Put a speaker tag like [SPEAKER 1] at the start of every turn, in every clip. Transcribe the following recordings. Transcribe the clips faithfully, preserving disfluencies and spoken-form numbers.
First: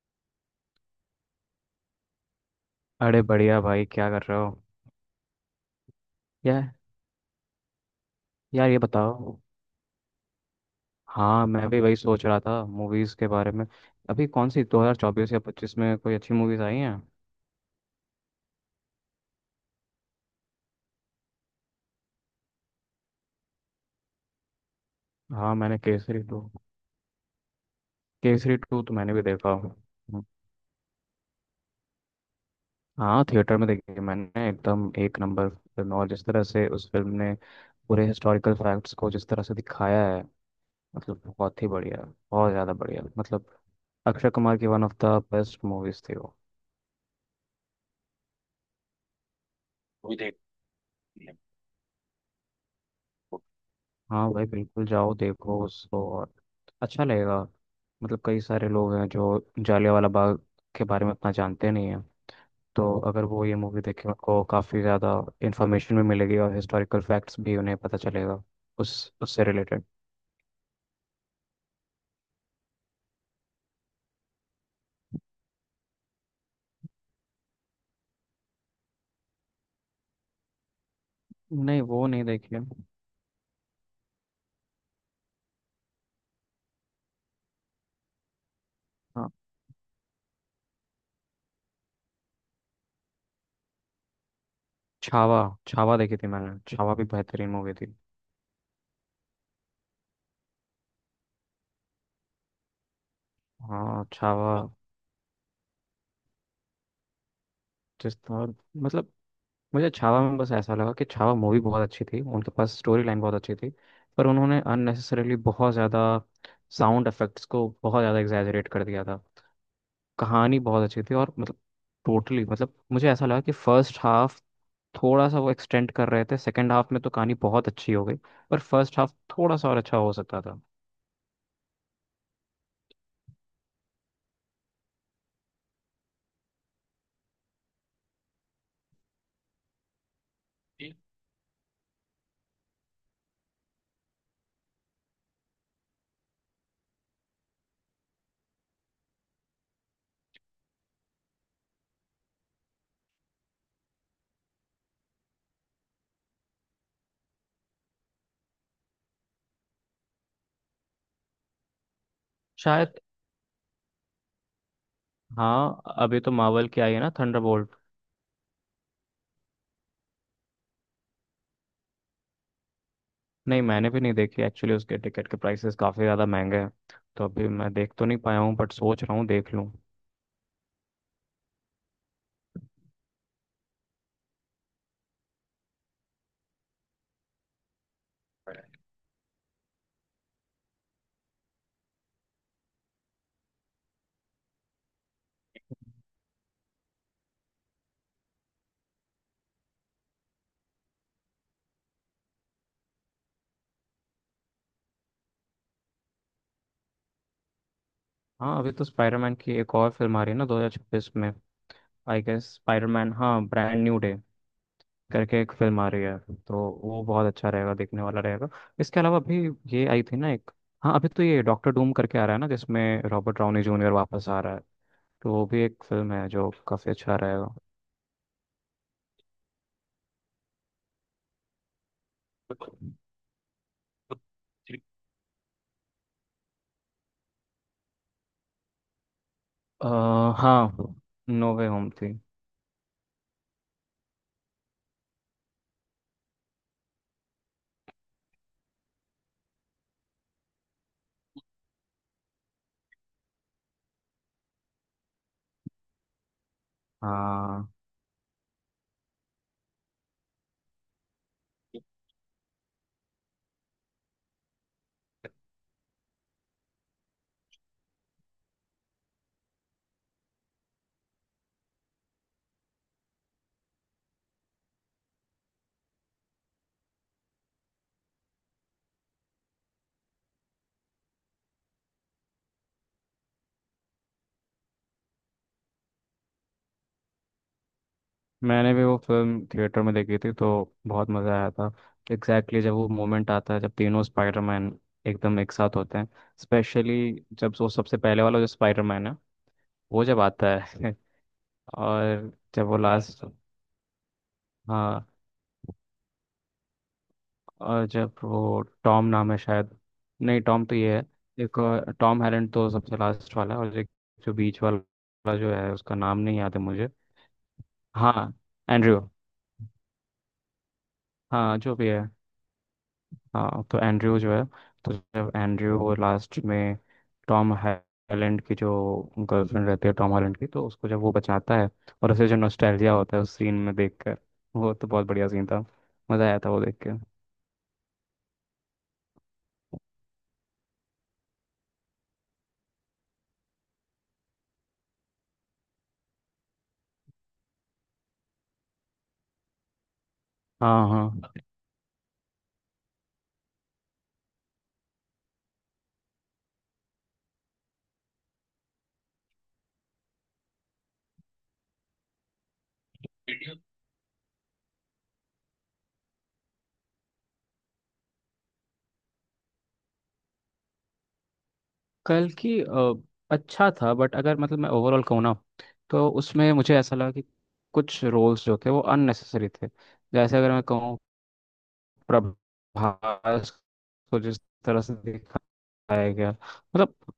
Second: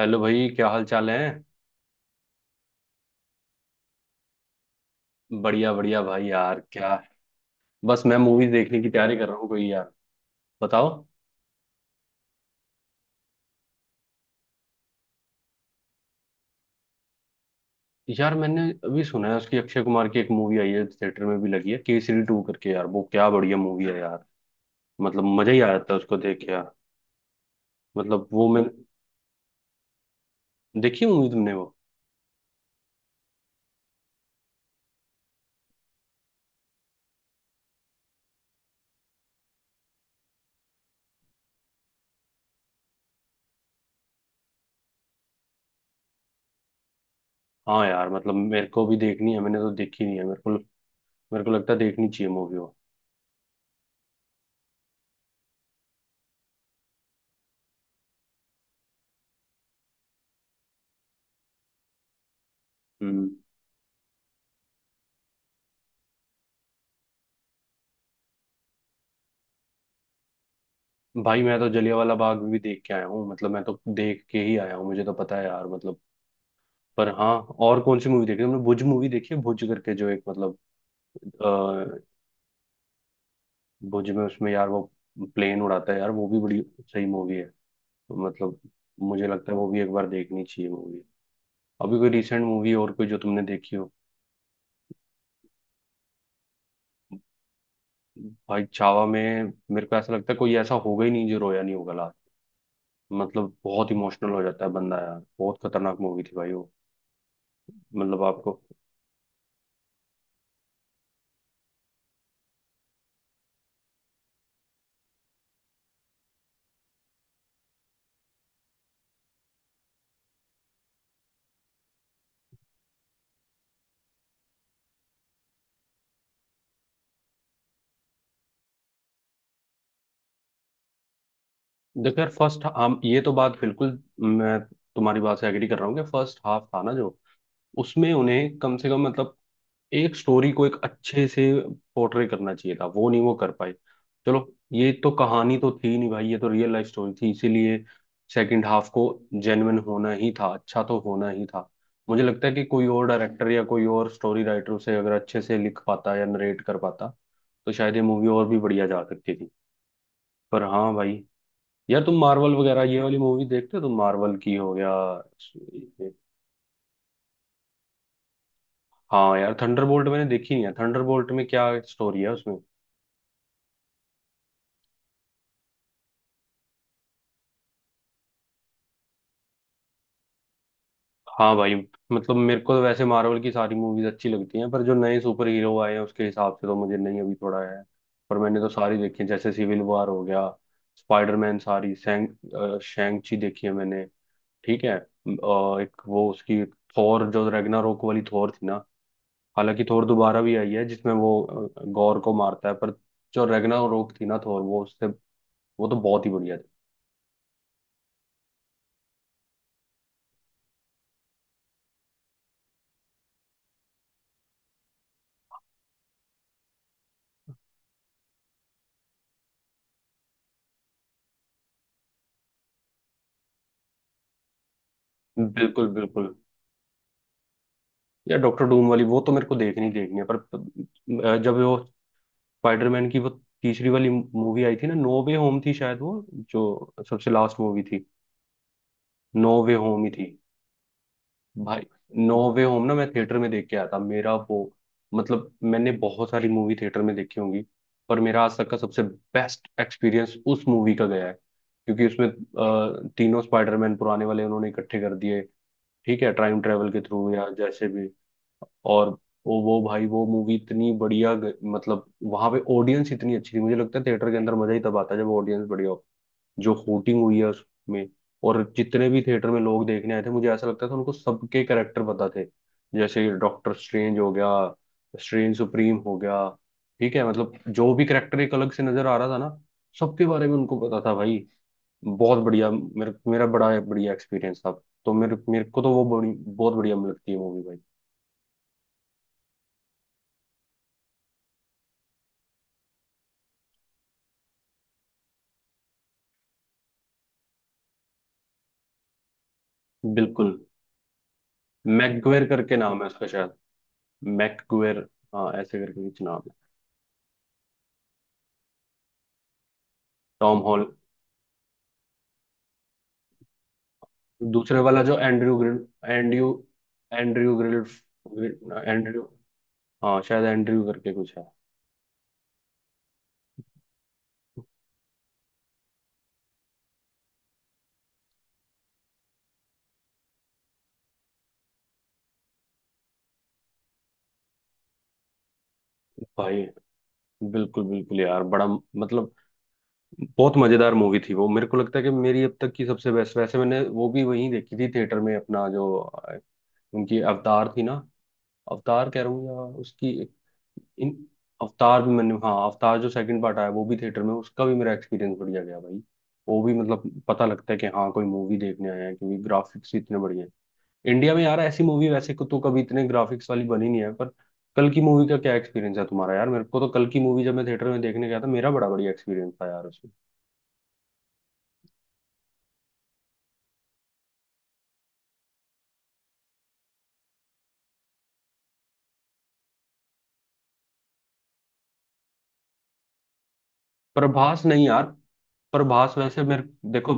[SPEAKER 1] Hello भाई क्या हाल चाल है?
[SPEAKER 2] अरे बढ़िया भाई, क्या कर रहे हो।
[SPEAKER 1] बढ़िया बढ़िया भाई यार
[SPEAKER 2] यार,
[SPEAKER 1] क्या। बस मैं मूवी
[SPEAKER 2] यार ये
[SPEAKER 1] देखने की तैयारी कर रहा
[SPEAKER 2] बताओ।
[SPEAKER 1] हूँ कोई यार बताओ।
[SPEAKER 2] हाँ मैं भी वही सोच रहा था मूवीज़ के बारे में। अभी कौन सी दो हज़ार चौबीस या पच्चीस में कोई अच्छी मूवीज़ आई हैं।
[SPEAKER 1] यार मैंने अभी सुना है उसकी अक्षय कुमार की एक मूवी आई है थिएटर में भी लगी है केसरी टू करके यार वो क्या बढ़िया मूवी है यार। मतलब मजा
[SPEAKER 2] हाँ
[SPEAKER 1] ही आ
[SPEAKER 2] मैंने
[SPEAKER 1] जाता है उसको
[SPEAKER 2] केसरी
[SPEAKER 1] देख
[SPEAKER 2] टू।
[SPEAKER 1] के यार। मतलब वो
[SPEAKER 2] केसरी
[SPEAKER 1] मैं
[SPEAKER 2] टू तो मैंने भी देखा। हम्म,
[SPEAKER 1] देखी मूवी तुमने वो?
[SPEAKER 2] हाँ थिएटर में देखी है मैंने। एकदम एक नंबर फिल्म, और जिस तरह से उस फिल्म ने पूरे हिस्टोरिकल फैक्ट्स को जिस तरह से दिखाया है, मतलब बहुत ही बढ़िया। बहुत ज़्यादा बढ़िया। मतलब अक्षय कुमार की one of the best movies थी वो।
[SPEAKER 1] हाँ यार मतलब मेरे को भी देखनी है मैंने तो देखी
[SPEAKER 2] वो
[SPEAKER 1] नहीं
[SPEAKER 2] भी
[SPEAKER 1] है मेरे को।
[SPEAKER 2] देखते हैं।
[SPEAKER 1] मेरे को लगता है देखनी चाहिए मूवी वो।
[SPEAKER 2] हाँ भाई बिल्कुल, जाओ देखो उसको, और अच्छा लगेगा। मतलब कई सारे लोग हैं जो जालियांवाला बाग के बारे में उतना जानते नहीं हैं। तो अगर
[SPEAKER 1] हम्म।
[SPEAKER 2] वो ये मूवी देखें, उनको काफ़ी ज़्यादा इन्फॉर्मेशन भी मिलेगी और हिस्टोरिकल फैक्ट्स भी उन्हें पता चलेगा उस उससे रिलेटेड।
[SPEAKER 1] भाई मैं तो जलियांवाला बाग भी देख के आया हूँ मतलब मैं तो देख के ही आया हूँ मुझे तो पता है यार मतलब पर हाँ। और कौन सी मूवी देखी हमने भुज मूवी देखी है भुज करके जो एक मतलब
[SPEAKER 2] नहीं
[SPEAKER 1] अ,
[SPEAKER 2] वो नहीं देखी है।
[SPEAKER 1] भुज में उसमें यार वो प्लेन उड़ाता है यार वो भी बड़ी सही मूवी है। मतलब मुझे
[SPEAKER 2] हाँ
[SPEAKER 1] लगता है वो भी एक बार देखनी चाहिए मूवी। अभी कोई रिसेंट मूवी और कोई जो तुमने देखी हो?
[SPEAKER 2] छावा। छावा देखी थी मैंने। छावा भी बेहतरीन मूवी थी।
[SPEAKER 1] भाई छावा में मेरे को ऐसा लगता है कोई ऐसा होगा ही नहीं जो रोया नहीं होगा लास्ट। मतलब बहुत
[SPEAKER 2] हाँ
[SPEAKER 1] इमोशनल हो
[SPEAKER 2] छावा
[SPEAKER 1] जाता है बंदा यार बहुत खतरनाक मूवी थी भाई वो।
[SPEAKER 2] जिस
[SPEAKER 1] मतलब
[SPEAKER 2] तरह,
[SPEAKER 1] आपको
[SPEAKER 2] मतलब मुझे छावा में बस ऐसा लगा कि छावा मूवी बहुत अच्छी थी, उनके पास स्टोरी लाइन बहुत अच्छी थी। पर उन्होंने अननेसेसरीली बहुत ज़्यादा साउंड इफेक्ट्स को बहुत ज़्यादा एग्जैजरेट कर दिया था। कहानी बहुत अच्छी थी और मतलब टोटली, मतलब मुझे ऐसा लगा कि फर्स्ट हाफ थोड़ा सा वो एक्सटेंड कर रहे थे। सेकेंड हाफ में तो कहानी बहुत अच्छी हो गई, पर फर्स्ट हाफ थोड़ा सा और अच्छा हो सकता था।
[SPEAKER 1] देखो यार फर्स्ट हम ये तो बात बिल्कुल मैं तुम्हारी बात से एग्री कर रहा हूँ कि फर्स्ट हाफ था ना जो उसमें उन्हें कम से कम मतलब एक स्टोरी को एक अच्छे से पोर्ट्रे करना चाहिए था वो नहीं वो कर पाए। चलो। ये तो कहानी तो थी नहीं भाई ये तो रियल लाइफ स्टोरी थी इसीलिए सेकंड हाफ को जेन्युइन होना ही था अच्छा तो होना ही था। मुझे लगता है कि कोई और डायरेक्टर या कोई और स्टोरी राइटर उसे अगर अच्छे से लिख पाता या नरेट कर पाता तो शायद ये मूवी और भी बढ़िया जा सकती थी। पर हाँ भाई। यार तुम मार्वल वगैरह ये
[SPEAKER 2] शायद।
[SPEAKER 1] वाली मूवी देखते हो तुम मार्वल की हो या?
[SPEAKER 2] हाँ अभी तो मार्वल की आई है ना थंडर।
[SPEAKER 1] हाँ यार थंडरबोल्ट मैंने देखी नहीं है थंडरबोल्ट में क्या स्टोरी है उसमें?
[SPEAKER 2] नहीं मैंने भी नहीं देखी एक्चुअली, उसके टिकट के प्राइसेस काफ़ी ज़्यादा महंगे हैं। तो अभी मैं देख तो नहीं पाया हूँ, बट सोच रहा हूँ देख लूँ।
[SPEAKER 1] हाँ भाई। मतलब मेरे को तो वैसे मार्वल की सारी मूवीज अच्छी लगती हैं पर जो नए सुपर हीरो आए हैं उसके हिसाब से तो मुझे नहीं अभी थोड़ा है। पर मैंने तो सारी देखी है जैसे सिविल वॉर हो गया स्पाइडरमैन सारी शैंक शैंक ची देखी है मैंने। ठीक है अ, एक वो उसकी थोर जो रैग्नारोक वाली थोर थी ना। हालांकि थोर दोबारा भी आई है जिसमें वो अ, गॉर को मारता है पर जो रैग्नारोक थी ना थोर वो उससे वो तो बहुत ही बढ़िया थी।
[SPEAKER 2] हाँ अभी तो स्पाइडरमैन की एक और फिल्म आ रही है ना दो हज़ार छब्बीस में। आई गेस स्पाइडरमैन हाँ ब्रांड न्यू डे करके एक फिल्म आ रही है। तो वो बहुत अच्छा रहेगा, देखने वाला रहेगा। इसके अलावा अभी ये आई थी ना एक, हाँ अभी तो ये डॉक्टर डूम करके आ रहा है ना, जिसमें रॉबर्ट डाउनी जूनियर वापस आ रहा है। तो वो भी एक
[SPEAKER 1] बिल्कुल
[SPEAKER 2] फिल्म है
[SPEAKER 1] बिल्कुल।
[SPEAKER 2] जो काफ़ी अच्छा रहेगा।
[SPEAKER 1] या डॉक्टर डूम वाली वो तो मेरे को देखनी देखनी है पर पर, अ, जब वो स्पाइडरमैन की वो तीसरी वाली मूवी आई थी ना नो वे होम थी शायद वो जो सबसे लास्ट मूवी थी नो वे
[SPEAKER 2] अ,
[SPEAKER 1] होम ही थी।
[SPEAKER 2] हाँ नो वे
[SPEAKER 1] भाई
[SPEAKER 2] होम थी।
[SPEAKER 1] नो वे होम ना मैं थिएटर में देख के आया था मेरा वो मतलब मैंने बहुत सारी मूवी थिएटर में देखी होंगी पर मेरा आज तक का सबसे बेस्ट एक्सपीरियंस उस मूवी का गया है क्योंकि उसमें अ, तीनों स्पाइडरमैन पुराने वाले उन्होंने इकट्ठे कर दिए। ठीक है टाइम ट्रेवल के थ्रू या
[SPEAKER 2] हाँ
[SPEAKER 1] जैसे भी। और वो वो भाई वो मूवी इतनी बढ़िया ग- मतलब वहां पे ऑडियंस इतनी अच्छी थी मुझे लगता है थिएटर के अंदर मजा ही तब आता है जब ऑडियंस बढ़िया हो। जो हूटिंग हुई है उसमें और जितने भी थिएटर में लोग देखने आए थे मुझे ऐसा लगता था उनको सबके कैरेक्टर पता थे जैसे डॉक्टर स्ट्रेंज हो गया स्ट्रेंज सुप्रीम हो गया। ठीक है मतलब जो भी कैरेक्टर एक अलग से नजर आ रहा था ना सबके बारे में उनको पता था भाई। बहुत बढ़िया मेरे मेरा बड़ा बढ़िया एक्सपीरियंस था। तो मेरे मेरे को तो वो बड़ी बहुत बढ़िया लगती है मूवी भाई।
[SPEAKER 2] मैंने भी वो फिल्म थिएटर में देखी थी, तो बहुत मज़ा आया था। एग्जैक्टली exactly जब वो मोमेंट आता है जब तीनों स्पाइडरमैन एकदम एक साथ होते हैं। स्पेशली जब वो सबसे पहले वाला जो स्पाइडरमैन है वो जब आता
[SPEAKER 1] बिल्कुल।
[SPEAKER 2] है। और
[SPEAKER 1] मैकगुएर
[SPEAKER 2] जब
[SPEAKER 1] करके
[SPEAKER 2] वो
[SPEAKER 1] नाम है
[SPEAKER 2] लास्ट,
[SPEAKER 1] उसका शायद
[SPEAKER 2] हाँ,
[SPEAKER 1] मैकगुएर। हाँ ऐसे करके कुछ नाम है।
[SPEAKER 2] और जब वो टॉम, नाम है शायद, नहीं
[SPEAKER 1] टॉम
[SPEAKER 2] टॉम तो
[SPEAKER 1] हॉल।
[SPEAKER 2] ये है, एक और- टॉम हैरेंड तो सबसे लास्ट वाला है, और एक जो बीच
[SPEAKER 1] दूसरे वाला जो
[SPEAKER 2] वाला जो
[SPEAKER 1] एंड्रयू
[SPEAKER 2] है
[SPEAKER 1] ग्रिल
[SPEAKER 2] उसका नाम नहीं
[SPEAKER 1] एंड्रयू
[SPEAKER 2] याद है मुझे।
[SPEAKER 1] एंड्रयू ग्रिल
[SPEAKER 2] हाँ एंड्रयू।
[SPEAKER 1] एंड्रयू। हाँ शायद एंड्रयू करके कुछ है।
[SPEAKER 2] हाँ जो भी है। हाँ तो एंड्रयू जो है, तो जब एंड्रयू वो लास्ट में टॉम हॉलैंड की जो गर्लफ्रेंड रहती है टॉम हॉलैंड की, तो उसको जब वो बचाता है और उसे जो नॉस्टैल्जिया होता है उस सीन में देखकर, वो तो बहुत बढ़िया सीन था। मज़ा आया था वो
[SPEAKER 1] भाई
[SPEAKER 2] देख के।
[SPEAKER 1] बिल्कुल बिल्कुल यार बड़ा मतलब बहुत मजेदार मूवी थी वो मेरे को लगता है कि मेरी अब तक की सबसे बेस्ट वैसे मैंने वो भी वहीं देखी थी थिएटर में अपना जो अ, उनकी अवतार थी ना। अवतार कह रहा हूँ या उसकी एक-
[SPEAKER 2] हाँ
[SPEAKER 1] इन
[SPEAKER 2] हाँ,
[SPEAKER 1] अवतार भी मैंने हाँ अवतार जो सेकंड पार्ट आया वो भी थिएटर में उसका भी मेरा एक्सपीरियंस बढ़िया गया भाई। वो भी मतलब पता लगता है कि हाँ कोई मूवी देखने आए हैं क्योंकि ग्राफिक्स इतने बढ़िया हैं। इंडिया में यार ऐसी मूवी वैसे को तो कभी इतने ग्राफिक्स वाली बनी नहीं है पर कल की मूवी का क्या एक्सपीरियंस है तुम्हारा? यार मेरे को तो कल की मूवी जब मैं थिएटर में देखने गया था मेरा बड़ा बढ़िया एक्सपीरियंस था यार उसमें।
[SPEAKER 2] कल की, अ, अच्छा था, बट अगर मतलब मैं ओवरऑल कहूँ ना, तो उसमें मुझे ऐसा लगा कि कुछ रोल्स जो थे वो अननेसेसरी थे। जैसे अगर मैं कहूँ, प्रभास को जिस
[SPEAKER 1] प्रभास
[SPEAKER 2] तरह
[SPEAKER 1] नहीं
[SPEAKER 2] से
[SPEAKER 1] यार
[SPEAKER 2] दिखाया
[SPEAKER 1] प्रभास
[SPEAKER 2] गया,
[SPEAKER 1] वैसे मेरे
[SPEAKER 2] मतलब
[SPEAKER 1] देखो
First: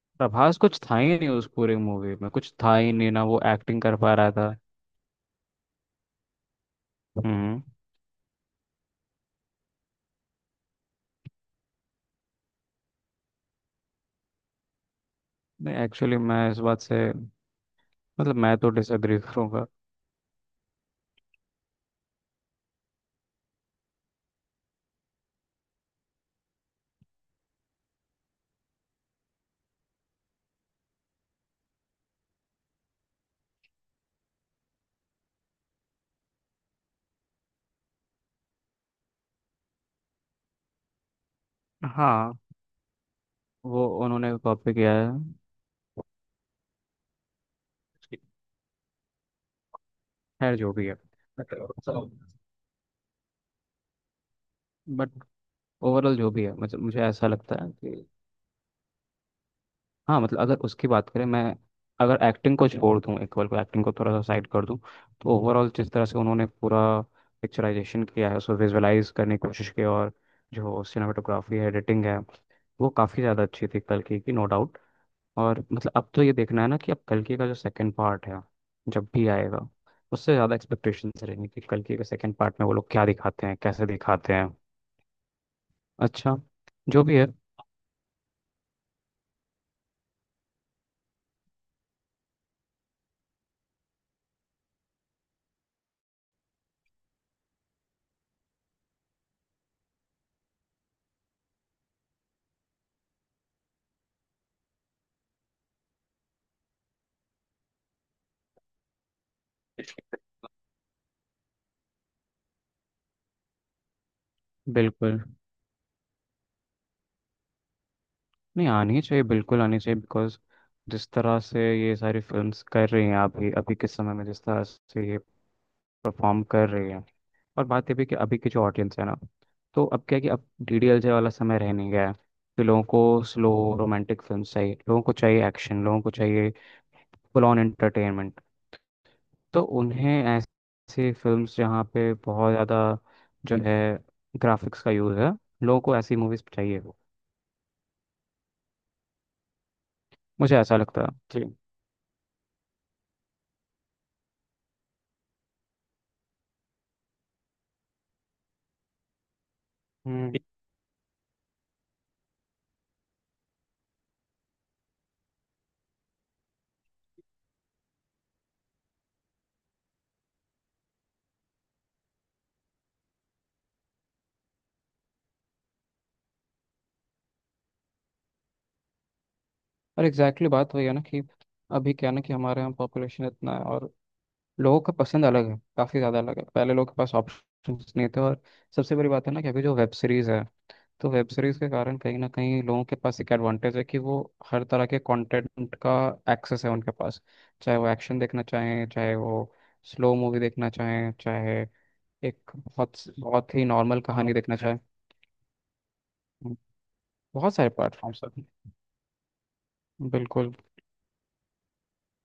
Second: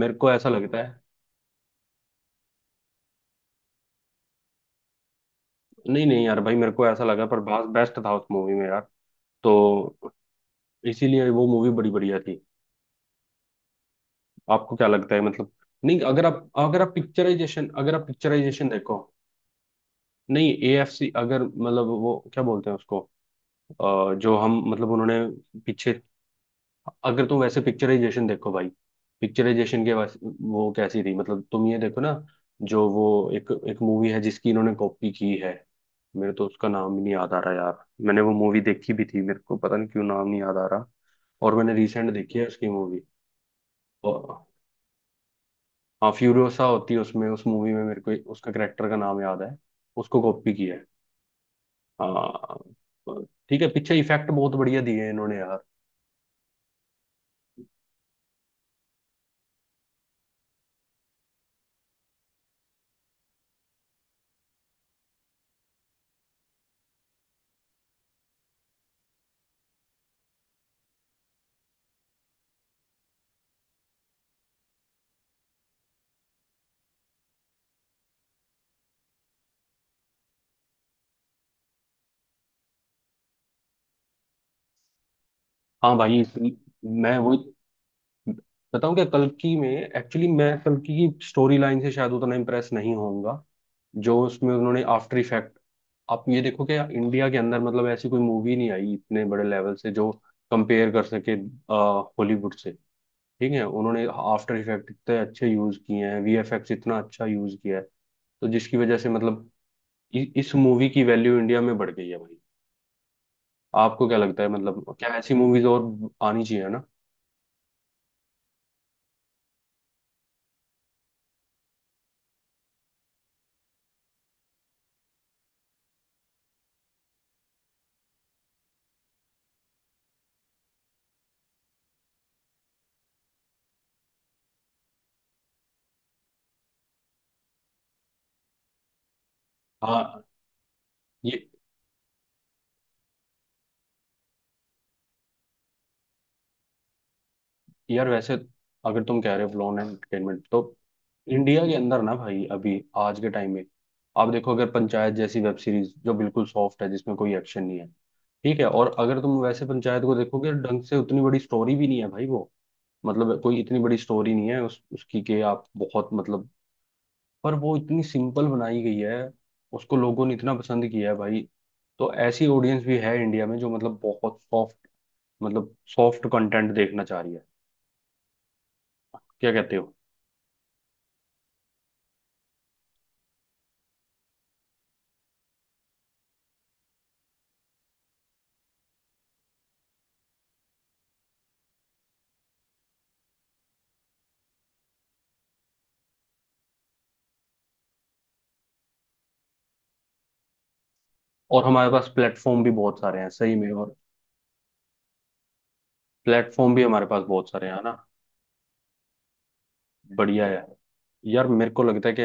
[SPEAKER 1] मेरे को ऐसा लगता
[SPEAKER 2] कुछ था
[SPEAKER 1] है।
[SPEAKER 2] ही नहीं उस पूरी मूवी में, कुछ था ही नहीं, ना वो एक्टिंग कर पा रहा था।
[SPEAKER 1] नहीं नहीं यार भाई मेरे को ऐसा लगा
[SPEAKER 2] हम्म,
[SPEAKER 1] प्रभास बेस्ट था उस मूवी में यार। तो इसीलिए वो मूवी बड़ी बढ़िया थी। आपको क्या लगता है मतलब?
[SPEAKER 2] नहीं
[SPEAKER 1] नहीं
[SPEAKER 2] एक्चुअली,
[SPEAKER 1] अगर आप
[SPEAKER 2] मैं इस बात
[SPEAKER 1] अगर आप
[SPEAKER 2] से,
[SPEAKER 1] पिक्चराइजेशन अगर आप
[SPEAKER 2] मतलब मैं
[SPEAKER 1] पिक्चराइजेशन
[SPEAKER 2] तो
[SPEAKER 1] देखो।
[SPEAKER 2] डिसएग्री करूंगा।
[SPEAKER 1] नहीं एएफसी अगर मतलब वो क्या बोलते हैं उसको अ, जो हम मतलब उन्होंने पीछे। अगर तुम वैसे पिक्चराइजेशन देखो भाई पिक्चराइजेशन के वैसे वो कैसी थी मतलब तुम ये देखो ना जो वो एक एक मूवी है जिसकी इन्होंने कॉपी की है। मेरे तो उसका नाम ही नहीं याद आ रहा यार मैंने वो मूवी देखी भी थी मेरे को पता नहीं क्यों नाम नहीं याद आ रहा। और मैंने रिसेंट
[SPEAKER 2] हाँ
[SPEAKER 1] देखी है उसकी
[SPEAKER 2] वो उन्होंने
[SPEAKER 1] मूवी।
[SPEAKER 2] कॉपी किया है।
[SPEAKER 1] हाँ फ्यूरियोसा होती है उसमें उस मूवी में मेरे को उसका करेक्टर का नाम याद है उसको कॉपी
[SPEAKER 2] खैर जो
[SPEAKER 1] किया है।
[SPEAKER 2] भी है।
[SPEAKER 1] हाँ ठीक है पीछे इफेक्ट बहुत बढ़िया दिए हैं
[SPEAKER 2] बट
[SPEAKER 1] इन्होंने यार।
[SPEAKER 2] ओवरऑल जो भी है, मतलब मुझे ऐसा लगता है कि, हाँ मतलब अगर उसकी बात करें, मैं अगर एक्टिंग को छोड़ दूँ, एक बार को एक्टिंग को थोड़ा सा साइड कर दूँ, तो ओवरऑल जिस तरह से उन्होंने पूरा पिक्चराइजेशन किया है, उसको विजुअलाइज करने की कोशिश की, और जो सिनेमाटोग्राफी है, एडिटिंग है, वो काफ़ी ज़्यादा अच्छी थी कल की की नो डाउट। और मतलब अब तो ये देखना है ना कि अब कल की का जो सेकंड पार्ट है, जब भी आएगा, उससे ज़्यादा एक्सपेक्टेशंस रहेंगी कि कल की के सेकंड पार्ट में वो लोग क्या दिखाते हैं, कैसे दिखाते हैं।
[SPEAKER 1] हाँ भाई
[SPEAKER 2] अच्छा, जो
[SPEAKER 1] मैं
[SPEAKER 2] भी है।
[SPEAKER 1] वो बताऊं क्या कल्कि में एक्चुअली मैं कल्कि की स्टोरी लाइन से शायद उतना इम्प्रेस नहीं होऊंगा। जो उसमें उन्होंने आफ्टर इफेक्ट आप ये देखो कि इंडिया के अंदर मतलब ऐसी कोई मूवी नहीं आई इतने बड़े लेवल से जो कंपेयर कर सके हॉलीवुड से। ठीक है उन्होंने आफ्टर इफेक्ट इतने अच्छे यूज किए हैं वीएफएक्स इतना अच्छा यूज किया है तो जिसकी वजह से मतलब इ, इस मूवी की वैल्यू इंडिया में बढ़ गई है भाई। आपको क्या लगता है मतलब क्या
[SPEAKER 2] बिल्कुल,
[SPEAKER 1] ऐसी मूवीज और आनी चाहिए ना?
[SPEAKER 2] नहीं आनी चाहिए, बिल्कुल आनी चाहिए, बिकॉज जिस तरह से ये सारी फिल्म्स कर रही हैं अभी, अभी के समय में जिस तरह से ये परफॉर्म कर रही हैं, और बात ये भी कि अभी की जो ऑडियंस है ना, तो अब क्या है कि अब डी डी एल जे वाला समय रह नहीं गया है। तो लोगों को स्लो रोमांटिक फिल्म चाहिए, लोगों को चाहिए एक्शन, लोगों को चाहिए फुल ऑन एंटरटेनमेंट। तो
[SPEAKER 1] हाँ
[SPEAKER 2] उन्हें ऐसी
[SPEAKER 1] ये
[SPEAKER 2] फिल्म्स जहाँ पे बहुत ज़्यादा जो है ग्राफिक्स का यूज़ है, लोगों को ऐसी मूवीज़ चाहिए।
[SPEAKER 1] यार वैसे अगर तुम कह रहे हो फ्लॉन एंटरटेनमेंट
[SPEAKER 2] मुझे
[SPEAKER 1] तो
[SPEAKER 2] ऐसा लगता है। जी।
[SPEAKER 1] इंडिया के अंदर ना भाई अभी आज के टाइम में आप देखो अगर पंचायत जैसी वेब सीरीज जो बिल्कुल सॉफ्ट है जिसमें कोई एक्शन नहीं है। ठीक है और अगर तुम वैसे पंचायत को
[SPEAKER 2] हम्म,
[SPEAKER 1] देखोगे ढंग से उतनी बड़ी स्टोरी भी नहीं है भाई वो। मतलब कोई इतनी बड़ी स्टोरी नहीं है उस उसकी कि आप बहुत मतलब पर वो इतनी सिंपल बनाई गई है उसको लोगों ने इतना पसंद किया है भाई। तो ऐसी ऑडियंस भी है इंडिया में जो मतलब बहुत सॉफ्ट मतलब सॉफ्ट कंटेंट देखना चाह रही है। क्या कहते हो?
[SPEAKER 2] और एग्जैक्टली exactly बात वही है ना कि, अभी क्या है ना कि हमारे यहाँ पॉपुलेशन इतना है, और लोगों का पसंद अलग है, काफ़ी ज़्यादा अलग है। पहले लोगों के पास ऑप्शंस नहीं थे, और सबसे बड़ी बात है ना कि अभी जो वेब सीरीज़ है, तो वेब सीरीज़ के कारण कहीं ना कहीं लोगों के पास एक एडवांटेज है कि वो हर तरह के कंटेंट का एक्सेस है उनके पास। चाहे वो एक्शन देखना चाहें, चाहे वो स्लो मूवी देखना चाहें, चाहे
[SPEAKER 1] और हमारे पास
[SPEAKER 2] एक
[SPEAKER 1] प्लेटफॉर्म भी बहुत
[SPEAKER 2] बहुत
[SPEAKER 1] सारे हैं सही
[SPEAKER 2] बहुत ही
[SPEAKER 1] में और
[SPEAKER 2] नॉर्मल कहानी देखना चाहें।
[SPEAKER 1] प्लेटफॉर्म भी हमारे पास बहुत
[SPEAKER 2] बहुत
[SPEAKER 1] सारे
[SPEAKER 2] सारे
[SPEAKER 1] हैं है ना।
[SPEAKER 2] प्लेटफॉर्म्स हैं,
[SPEAKER 1] बढ़िया
[SPEAKER 2] बिल्कुल।
[SPEAKER 1] है। यार मेरे को लगता है कि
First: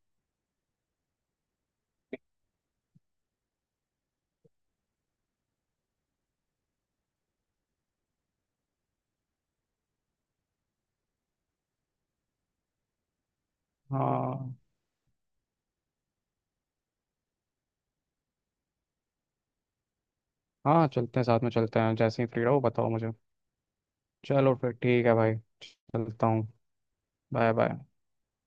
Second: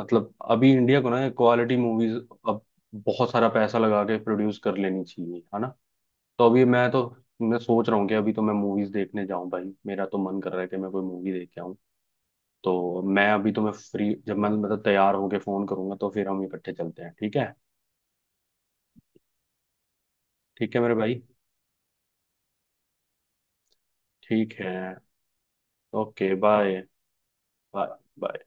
[SPEAKER 1] मतलब अभी इंडिया को ना क्वालिटी मूवीज अब बहुत सारा पैसा लगा के प्रोड्यूस कर लेनी चाहिए है ना। तो अभी मैं तो मैं सोच रहा हूँ कि अभी तो मैं मूवीज देखने जाऊं भाई मेरा तो मन कर रहा है कि मैं कोई मूवी देख के आऊं। तो मैं अभी तो मैं फ्री जब मैं
[SPEAKER 2] हाँ
[SPEAKER 1] मतलब तैयार होके फोन करूंगा तो फिर हम इकट्ठे चलते हैं ठीक है। ठीक है
[SPEAKER 2] हाँ
[SPEAKER 1] मेरे
[SPEAKER 2] चलते
[SPEAKER 1] भाई।
[SPEAKER 2] हैं, साथ में चलते हैं, जैसे ही फ्री रहो बताओ मुझे।
[SPEAKER 1] ठीक
[SPEAKER 2] चलो फिर
[SPEAKER 1] है
[SPEAKER 2] ठीक है भाई, चलता
[SPEAKER 1] ओके
[SPEAKER 2] हूँ।
[SPEAKER 1] Bye
[SPEAKER 2] bye bye.
[SPEAKER 1] बाय।